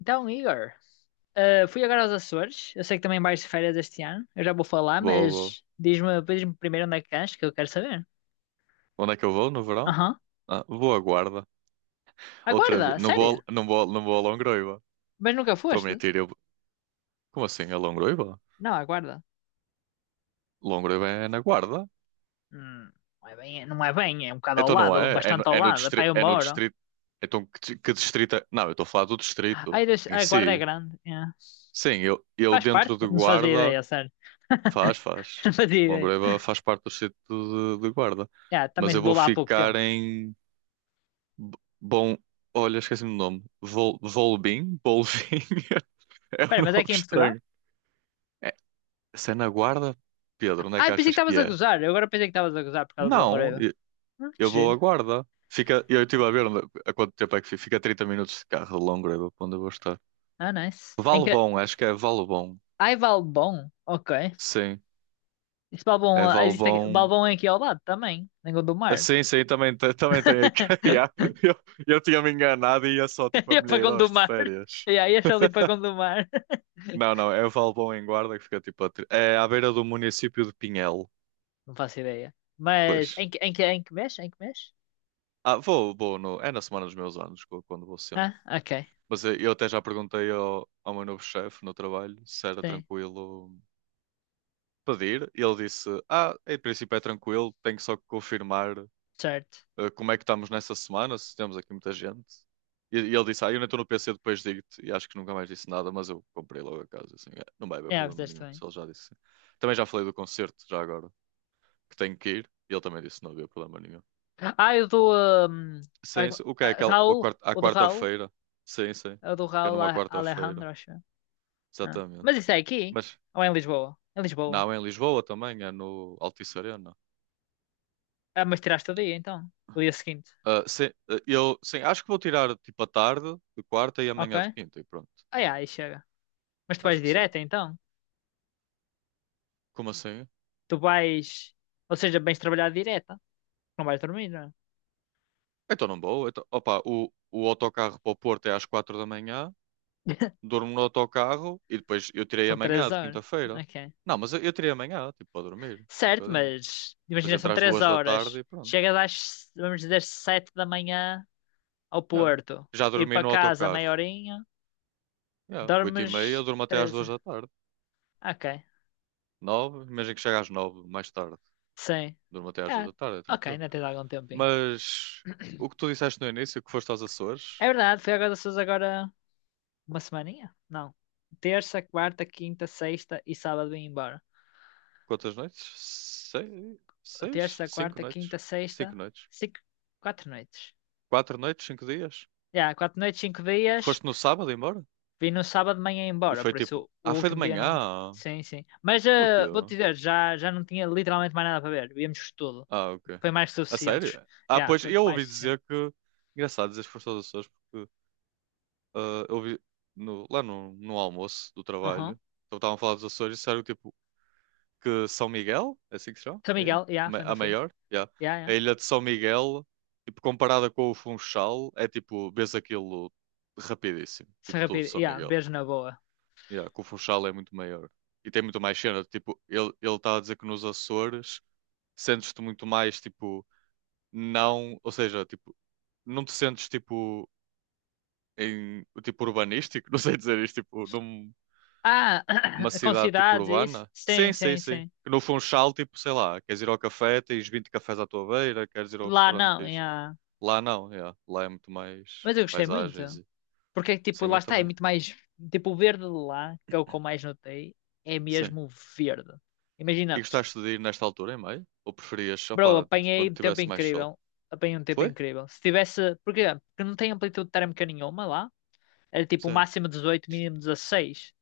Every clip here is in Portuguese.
Então, Igor, fui agora aos Açores. Eu sei que também vais de férias este ano. Eu já vou falar, Vou, vou. mas diz-me, diz-me primeiro onde é que cães, que eu quero saber. Onde é que eu vou no verão? Aham. Ah, vou à Guarda. Outra vez. Aguarda, Não sério? vou, não vou, não vou a Longroiva. Mas nunca Estou a foste? mentir. Eu... Como assim a Longroiva? Não, aguarda. Longroiva é na Guarda. Hum, não é bem, é um bocado ao Então não lado, é? Bastante ao lado. Epá, Distrito eu é no moro. distrito. Então que distrito é? Não, eu estou a falar do Ai, distrito deixa, em a guarda é si. grande. É. Sim, eu Faz parte, dentro de não se fazia Guarda. ideia, sério. Faz, faz. Não fazia ideia. Longroiva faz parte do distrito de Guarda. Yeah, também Mas eu vou vou lá há pouco ficar tempo. em. Bom. Olha, esqueci-me do nome. Vol... Volbim? Bolvim? É Espera, um mas é nome aqui em Portugal? estranho. É, se é na Guarda? Pedro, onde é Ai, que pensei que achas que estavas a é? gozar. Eu agora pensei que estavas a gozar por causa de Não, Longoreiva. eu Que eu vou à giro. Guarda. Fica, eu estive a ver onde- a quanto tempo é que fica. Fica 30 minutos de carro de Longreva, para onde eu vou estar. Ah, nice. Valbom, acho que é Valbom. Ai, Valbom? Ok. Sim, Esse Valbom, é existe aqui, Valbom. Valbom é aqui ao lado também, em Ah, Gondomar. sim, sim, também, também tem aqui. Yeah. Eu, eu tinha-me enganado e ia só tipo E a é para Milheiros de Gondomar. férias. E aí, acho ali para Gondomar. Não, não, é Valbom em Guarda que fica tipo é à beira do município de Pinhel. Não faço ideia. Pois, Mas em que mês? Em que mês? ah, vou, vou no, é na semana dos meus anos, quando vou sempre. Ah, ok. Mas eu até já perguntei ao meu novo chefe no trabalho se era Sim, tranquilo pedir. E ele disse: Ah, em princípio é tranquilo, tenho só que confirmar certo. Como é que estamos nessa semana, se temos aqui muita gente. E ele disse: Ah, eu não estou no PC, depois digo-te. E acho que nunca mais disse nada, mas eu comprei logo a casa. Assim, "É, não vai haver É, problema fizeste nenhum, bem. se ele já disse. Também já falei do concerto, já agora, que tenho que ir. E ele também disse: Não havia problema nenhum. Ah, eu do hum, ai, Sim, sim. O que é aquela? a Raul. quar- à O do Raul. quarta-feira. Sim, sim. É o do Que é Raul numa A- quarta-feira. Alejandro, acho. Ah. Exatamente. Mas isso é aqui? Mas Ou é em Lisboa? Em Lisboa. não, é em Lisboa também, é no Altice Arena. Ah, mas tiraste o dia então. O dia seguinte. Ah, sim, ah, eu sim, acho que vou tirar tipo a tarde de quarta e Ok. amanhã de quinta e pronto. Ah, yeah, aí chega. Mas tu vais Acho que sim. direta então? Como assim? Tu vais. Ou seja, vais trabalhar direta. Não vais dormir, não? é? Então não vou. Então, opa, o autocarro para o Porto é às 4 da manhã, durmo no autocarro e depois eu tirei São três amanhã de horas. quinta-feira. Ok. Não, mas eu tirei amanhã, tipo, para dormir, um Certo, bocadinho. mas Depois imagina, entre são às três 2 da tarde horas. e pronto. Chegas às, vamos dizer, 7 da manhã ao Yeah. Porto. Já Ir dormi para no casa autocarro. meia horinha. Yeah. 8h30, eu Dormes durmo até às 13. 2 da tarde. Ok. Nove, imagina que chega às 9 mais tarde. Sim. Durmo até às Ah, 2 da tarde, é ok, tranquilo. ainda tens algum tempinho. Mas o que tu disseste no início, que foste aos Açores, É verdade, foi agora vocês agora uma semaninha? Não. Terça, quarta, quinta, sexta e sábado vim embora. quantas noites? 6? Seis Terça, 5 quarta, noites. quinta, sexta, 5 noites. cinco, 4 noites. 4 noites, 5 dias. Já, quatro noites, 5 dias. Foste no sábado embora? Vim no sábado de manhã E embora, foi por tipo, isso o ah, foi de último dia não. manhã. Sim, sim. Mas Porquê? vou-te dizer, já não tinha literalmente mais nada para ver. Víamos tudo. Ah, ok. Foi mais que A sério? suficientes. Ah, Já, pois foi eu mais ouvi que suficiente. dizer que. Engraçado dizer que foste aos Açores, porque ah, eu vi lá no almoço do Aham. trabalho, então estavam a falar dos Açores e disseram tipo, que São Miguel, é assim que se chama? São A ilha? Miguel, A já, ma- foi ainda a fui. maior? Yeah. Já, A já. ilha de São Miguel, tipo, comparada com o Funchal, é tipo, vês aquilo rapidíssimo, tipo, Serra tudo Pira, São já, Miguel. beijo na boa. Yeah, que o Funchal é muito maior. E tem muito mais cena, tipo, ele estava a dizer que nos Açores sentes-te muito mais, tipo, não, ou seja, tipo, não te sentes, tipo, em, tipo, urbanístico, não sei dizer isto, tipo, não. Ah, Numa com cidade tipo cidades, e isso? urbana? Sim, Sim, sim, sim, sim. sim. Que no Funchal, tipo, sei lá, queres ir ao café, tens 20 cafés à tua beira, queres ir ao Lá restaurante, não, tens... já. Lá não, yeah. Lá é muito mais Mas eu gostei paisagens. muito. E- Porque, tipo, Sim, lá eu está, é também. muito mais. Tipo, o verde de lá, que é o que eu mais notei, é Sim. mesmo verde. E Imagina, gostaste de ir nesta altura, em maio? Ou preferias, bro, opá, apanhei quando um tempo tivesse mais sol? incrível. Apanhei um tempo Foi? incrível. Se tivesse. Porquê? Porque não tem amplitude térmica nenhuma lá. Era tipo o Sim. máximo 18, mínimo 16.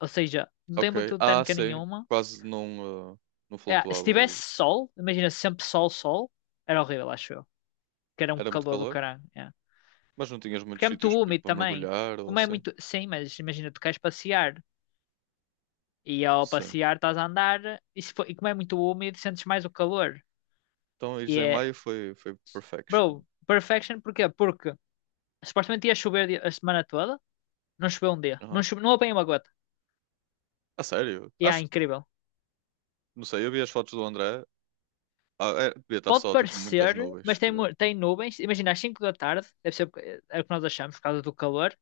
Ou seja, não tem Ok. amplitude Ah, térmica sim. nenhuma. Quase não, ah, não É, se flutuava. tivesse O- sol, imagina sempre sol, sol, era horrível, acho eu. Que era um Era muito calor do calor, caralho. É. mas não tinhas Porque muitos é muito sítios, tipo, úmido para também. mergulhar ou Como é assim. muito. Sim, mas imagina, tu queres passear. E ao Sim. passear estás a andar e, se for- e como é muito úmido sentes mais o calor. Então, E ires em é, maio foi, bro, perfection. perfection porquê? Porque supostamente ia chover a semana toda, não choveu um dia, não, Aham. chove, não apanhei uma gota. A sério? E é Acho. incrível. Não sei, eu vi as fotos do André. Ah, é, devia estar Pode só, tipo, muitas parecer, nuvens, mas se tem, calhar. mu- tem nuvens, imagina às 5 da tarde, deve ser é o que nós achamos por causa do calor,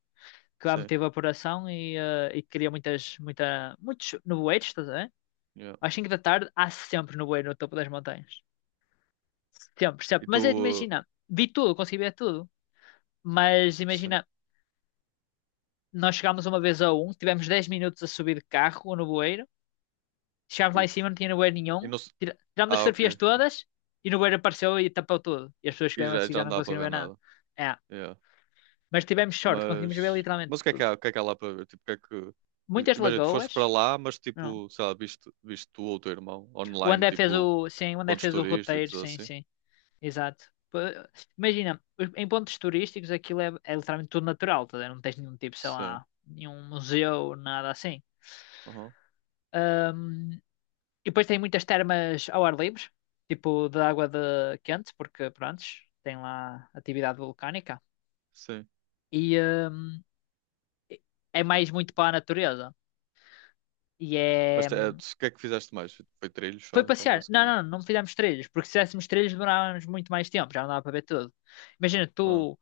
que lá Sim, meteu evaporação e cria muitas, muita, muitos nevoeiros, estás a ver? yeah. Às 5 da tarde há sempre nevoeiro no topo das montanhas. Sempre, sempre. E tu... Mas é de imagina, vi tudo, consegui ver tudo. Mas imagina, Sim, nós chegámos uma vez a um, tivemos 10 minutos a subir de carro no bueiro. Chegámos lá em cima, uff. não tinha bueiro E nenhum. não... se- Tirámos as Ah, ok. fotografias todas e no bueiro apareceu e tapou tudo. E as pessoas que E vieram já, assim já já não não dá para conseguiram ver ver nada. nada. É. Yeah. Mas tivemos sorte, conseguimos ver Mas... literalmente Mas o que é que tudo. há, o que é que há lá para ver? Tipo, o que é que... I- Muitas Imagina, tu foste para lagoas. lá, mas Não. tipo, sei lá, viste tu ou o teu irmão O online, André fez tipo, o. Sim, o André pontos fez o roteiro, turísticos ou sim, assim? sim. Exato. Pô, imagina, em pontos turísticos aquilo é literalmente tudo natural, tá? A ver? Não tens nenhum tipo, sei Sim. lá, nenhum museu, nada assim. Uhum. E depois tem muitas termas ao ar livre, tipo de água de quente, porque pronto, tem lá atividade vulcânica. Sim. E é mais muito para a natureza. E Mas é. O que é que fizeste mais? Foi trilhos Foi só, então, passear. Não, basicamente. não, não fizemos trilhos, porque se fizéssemos trilhos demorávamos muito mais tempo, já não dava para ver tudo. Imagina, Ah, tu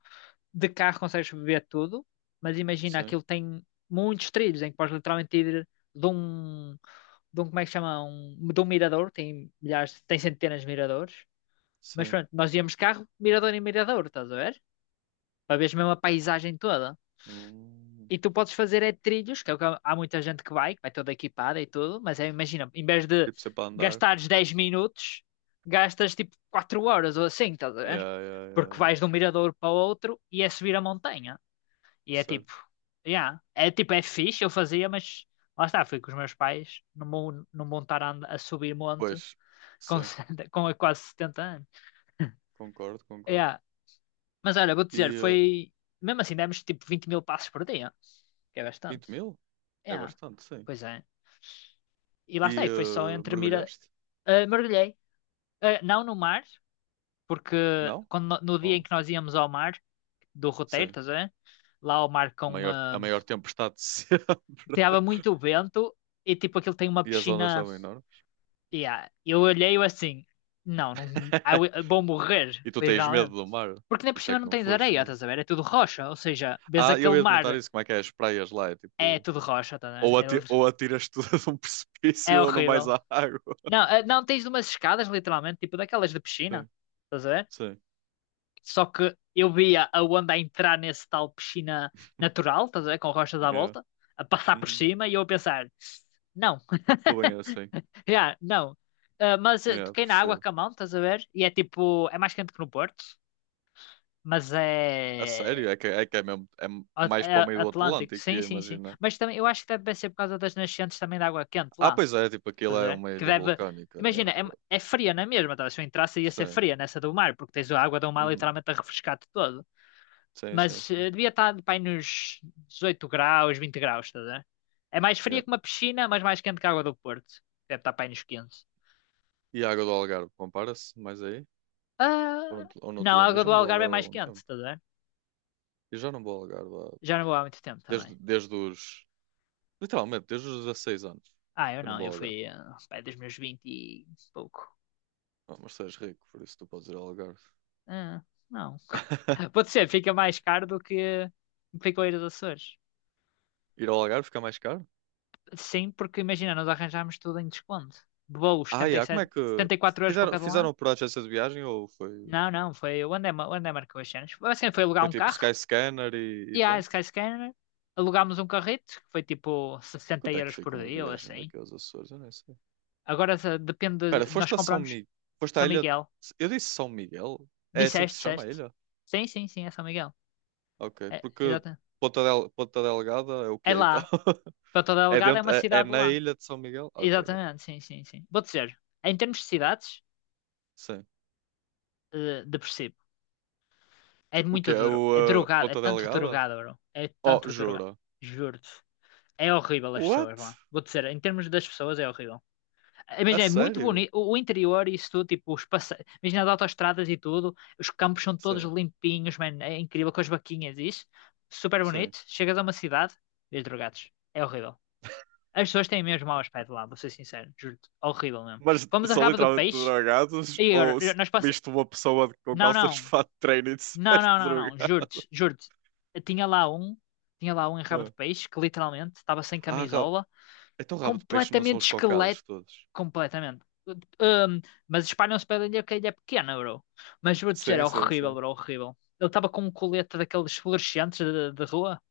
de carro consegues ver tudo, mas imagina sim, aquilo tem muitos trilhos em que podes literalmente ir de um, de um, como é que chama? Um, de um mirador, tem milhares, tem centenas de miradores. Mas sim. pronto, nós íamos carro, mirador em mirador, estás a ver? Para veres mesmo a paisagem toda. Hum. E tu podes fazer é trilhos, que é o que há muita gente que vai toda equipada e tudo, mas é, imagina, em vez de Tipo, sempre a andar. gastares 10 minutos, gastas tipo 4 horas ou assim, estás a Yeah, ver? yeah, yeah, Porque yeah. vais de um mirador para o outro e é subir a montanha. E é Certo. tipo, yeah, é tipo, é fixe, eu fazia, mas lá está, fui com os meus pais, não vão estar a subir monte Pois, com, sim, com quase 70 anos. concordo, concordo. Yeah, mas olha, vou-te dizer, E foi. Mesmo assim, demos tipo 20 mil passos por dia, que é 20 bastante. mil? É, É bastante, sim. pois é. E lá E está, e foi só entre mira. mergulhaste? Mergulhei. Ah, não no mar, porque Não? quando, no dia em Oh, que nós íamos ao mar, do roteiro, sim. estás a ver? Lá ao mar com. Maior, a maior tempestade de sempre. Tava muito vento e tipo aquilo tem uma E as ondas piscina. estavam enormes. Yeah. Eu olhei eu assim, não, não, vou morrer, E tu tens medo literalmente. do mar, Porque nem por por isso é cima que não não tens foste areia, mesmo. estás a ver? É tudo rocha, ou seja, vês Ah, eu aquele ia te perguntar mar. isso, como é que é as praias lá? É É tipo, tudo rocha, tá, né? É ou atiras tudo de um É precipício ou não vais horrível. à água. Não, não, tens umas escadas, literalmente, tipo daquelas de piscina. Sim, Estás a ver? sim. Só que eu via a onda a entrar nesse tal piscina natural, estás a ver? Com rochas à Yeah. volta, a passar por Uhum. cima e eu a pensar, não, Estou bem é assim. yeah, não. Mas Yeah, toquei na água percebo. com a mão, estás a ver? E é tipo, é mais quente que no Porto, mas A é. sério? É que é mesmo. É a- mais é para o meio do Atlântico, Atlântico, sim, ia sim, sim. imaginar. Mas também, eu acho que deve ser por causa das nascentes também da água quente Ah, lá. pois é, tipo, aquilo Estás a é ver? uma Que ilha deve. vulcânica. Yeah, Imagina, é, claro. é fria na mesma, tá? Se eu entrasse ia ser Sim. fria nessa do mar, porque tens a água do mar Uhum. literalmente a refrescar-te todo. Sim, sim, Mas sim. Devia estar pá, aí nos 18 graus, 20 graus, estás a ver? É mais fria Yeah. que uma piscina, mas mais quente que a água do Porto. Deve estar pá, aí nos 15. E a água do Algarve, compara-se mais aí? Ou Ah, não te, ou não te não, a lembro? Eu água já do não vou ao Algarve é Algarve há mais algum quente, tempo. estás a ver? Eu já não vou ao Algarve há- Já não vou há muito tempo também. desde os. Literalmente, desde os 16 anos, Ah, eu que eu não não, vou eu ao Algarve. fui pá, dos meus 20 e pouco. Ah, mas tu és rico, por isso tu podes ir ao Algarve. Ah, não. Pode ser, fica mais caro do que ficou a ir dos Açores. Ir ao Algarve fica mais caro? Sim, porque imagina, nós arranjámos tudo em desconto. Voos, Ah, yeah, como 77, é que. 74 € para Fizeram, cada lado. fizeram por agência de viagem ou foi. Não, não, foi o André, o André marcou as cenas. Assim, foi alugar Foi um tipo carro Skyscanner e e a pronto. Skyscanner. Alugámos um carrito, que foi tipo 60 Quanto é que euros por fica uma dia ou viagem assim. daqui aos Açores? Eu nem sei. Agora depende, Pera nós foste a São compramos Miguel. Foste à São ilha. De- Miguel. Eu disse São Miguel? É assim que Disseste, se chama a disseste. ilha? Sim, sim, sim, é São Miguel. Ok, É, porque. exatamente. Ponta Delgada é o É quê então? lá. Para toda É, Algada é dentro... uma é cidade na lá. ilha de São Miguel? Ok, ok. Exatamente, sim, sim, sim. Vou dizer, em termos de cidades, Sim. Depressivo. É O quê? muito É duro. É o drogado. É Ponta tanto Delgada? drogado, bro. É Oh, tanto drogado. jura. Juro-te. É horrível as What? pessoas lá. Vou dizer, em termos das pessoas, é horrível. A Imagina, é muito sério? bonito. O interior e isso tudo, tipo, os passe... Imagina as autoestradas e tudo. Os campos são todos Sim, limpinhos, mano. É incrível com as vaquinhas e isso. Super sim. bonito. Chegas a uma cidade, vês drogados. É horrível. As pessoas têm mesmo mau aspecto lá, vou ser sincero. Juro-te. Horrível mesmo. Mas Vamos a são Rabo do literalmente Peixe. drogados E agora, ou s- nós passamos. Viste uma pessoa de- com Não, calças de não. fato de treino e Não, disseste não, não, não. drogado? Juro-te, juro-te. Eu tinha lá um em rabo de peixe que literalmente estava sem Ah, rabo. camisola, Então rabo de peixe não são completamente os esqueleto. cocados todos. Completamente. Hum, mas espalham-se pela ilha que a ilha é pequena, bro. Mas vou dizer, é Sim, sim, horrível, sim. bro, horrível. Ele estava com um colete daqueles fluorescentes de rua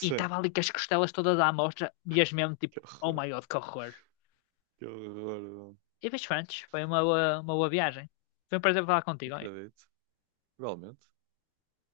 e estava ali com as costelas todas à mostra e as mesmo Que tipo, oh horror. my god, que horror. Que horror, mano. E vejo Frantes, foi uma boa viagem. Foi um prazer falar contigo. Acredito. Realmente.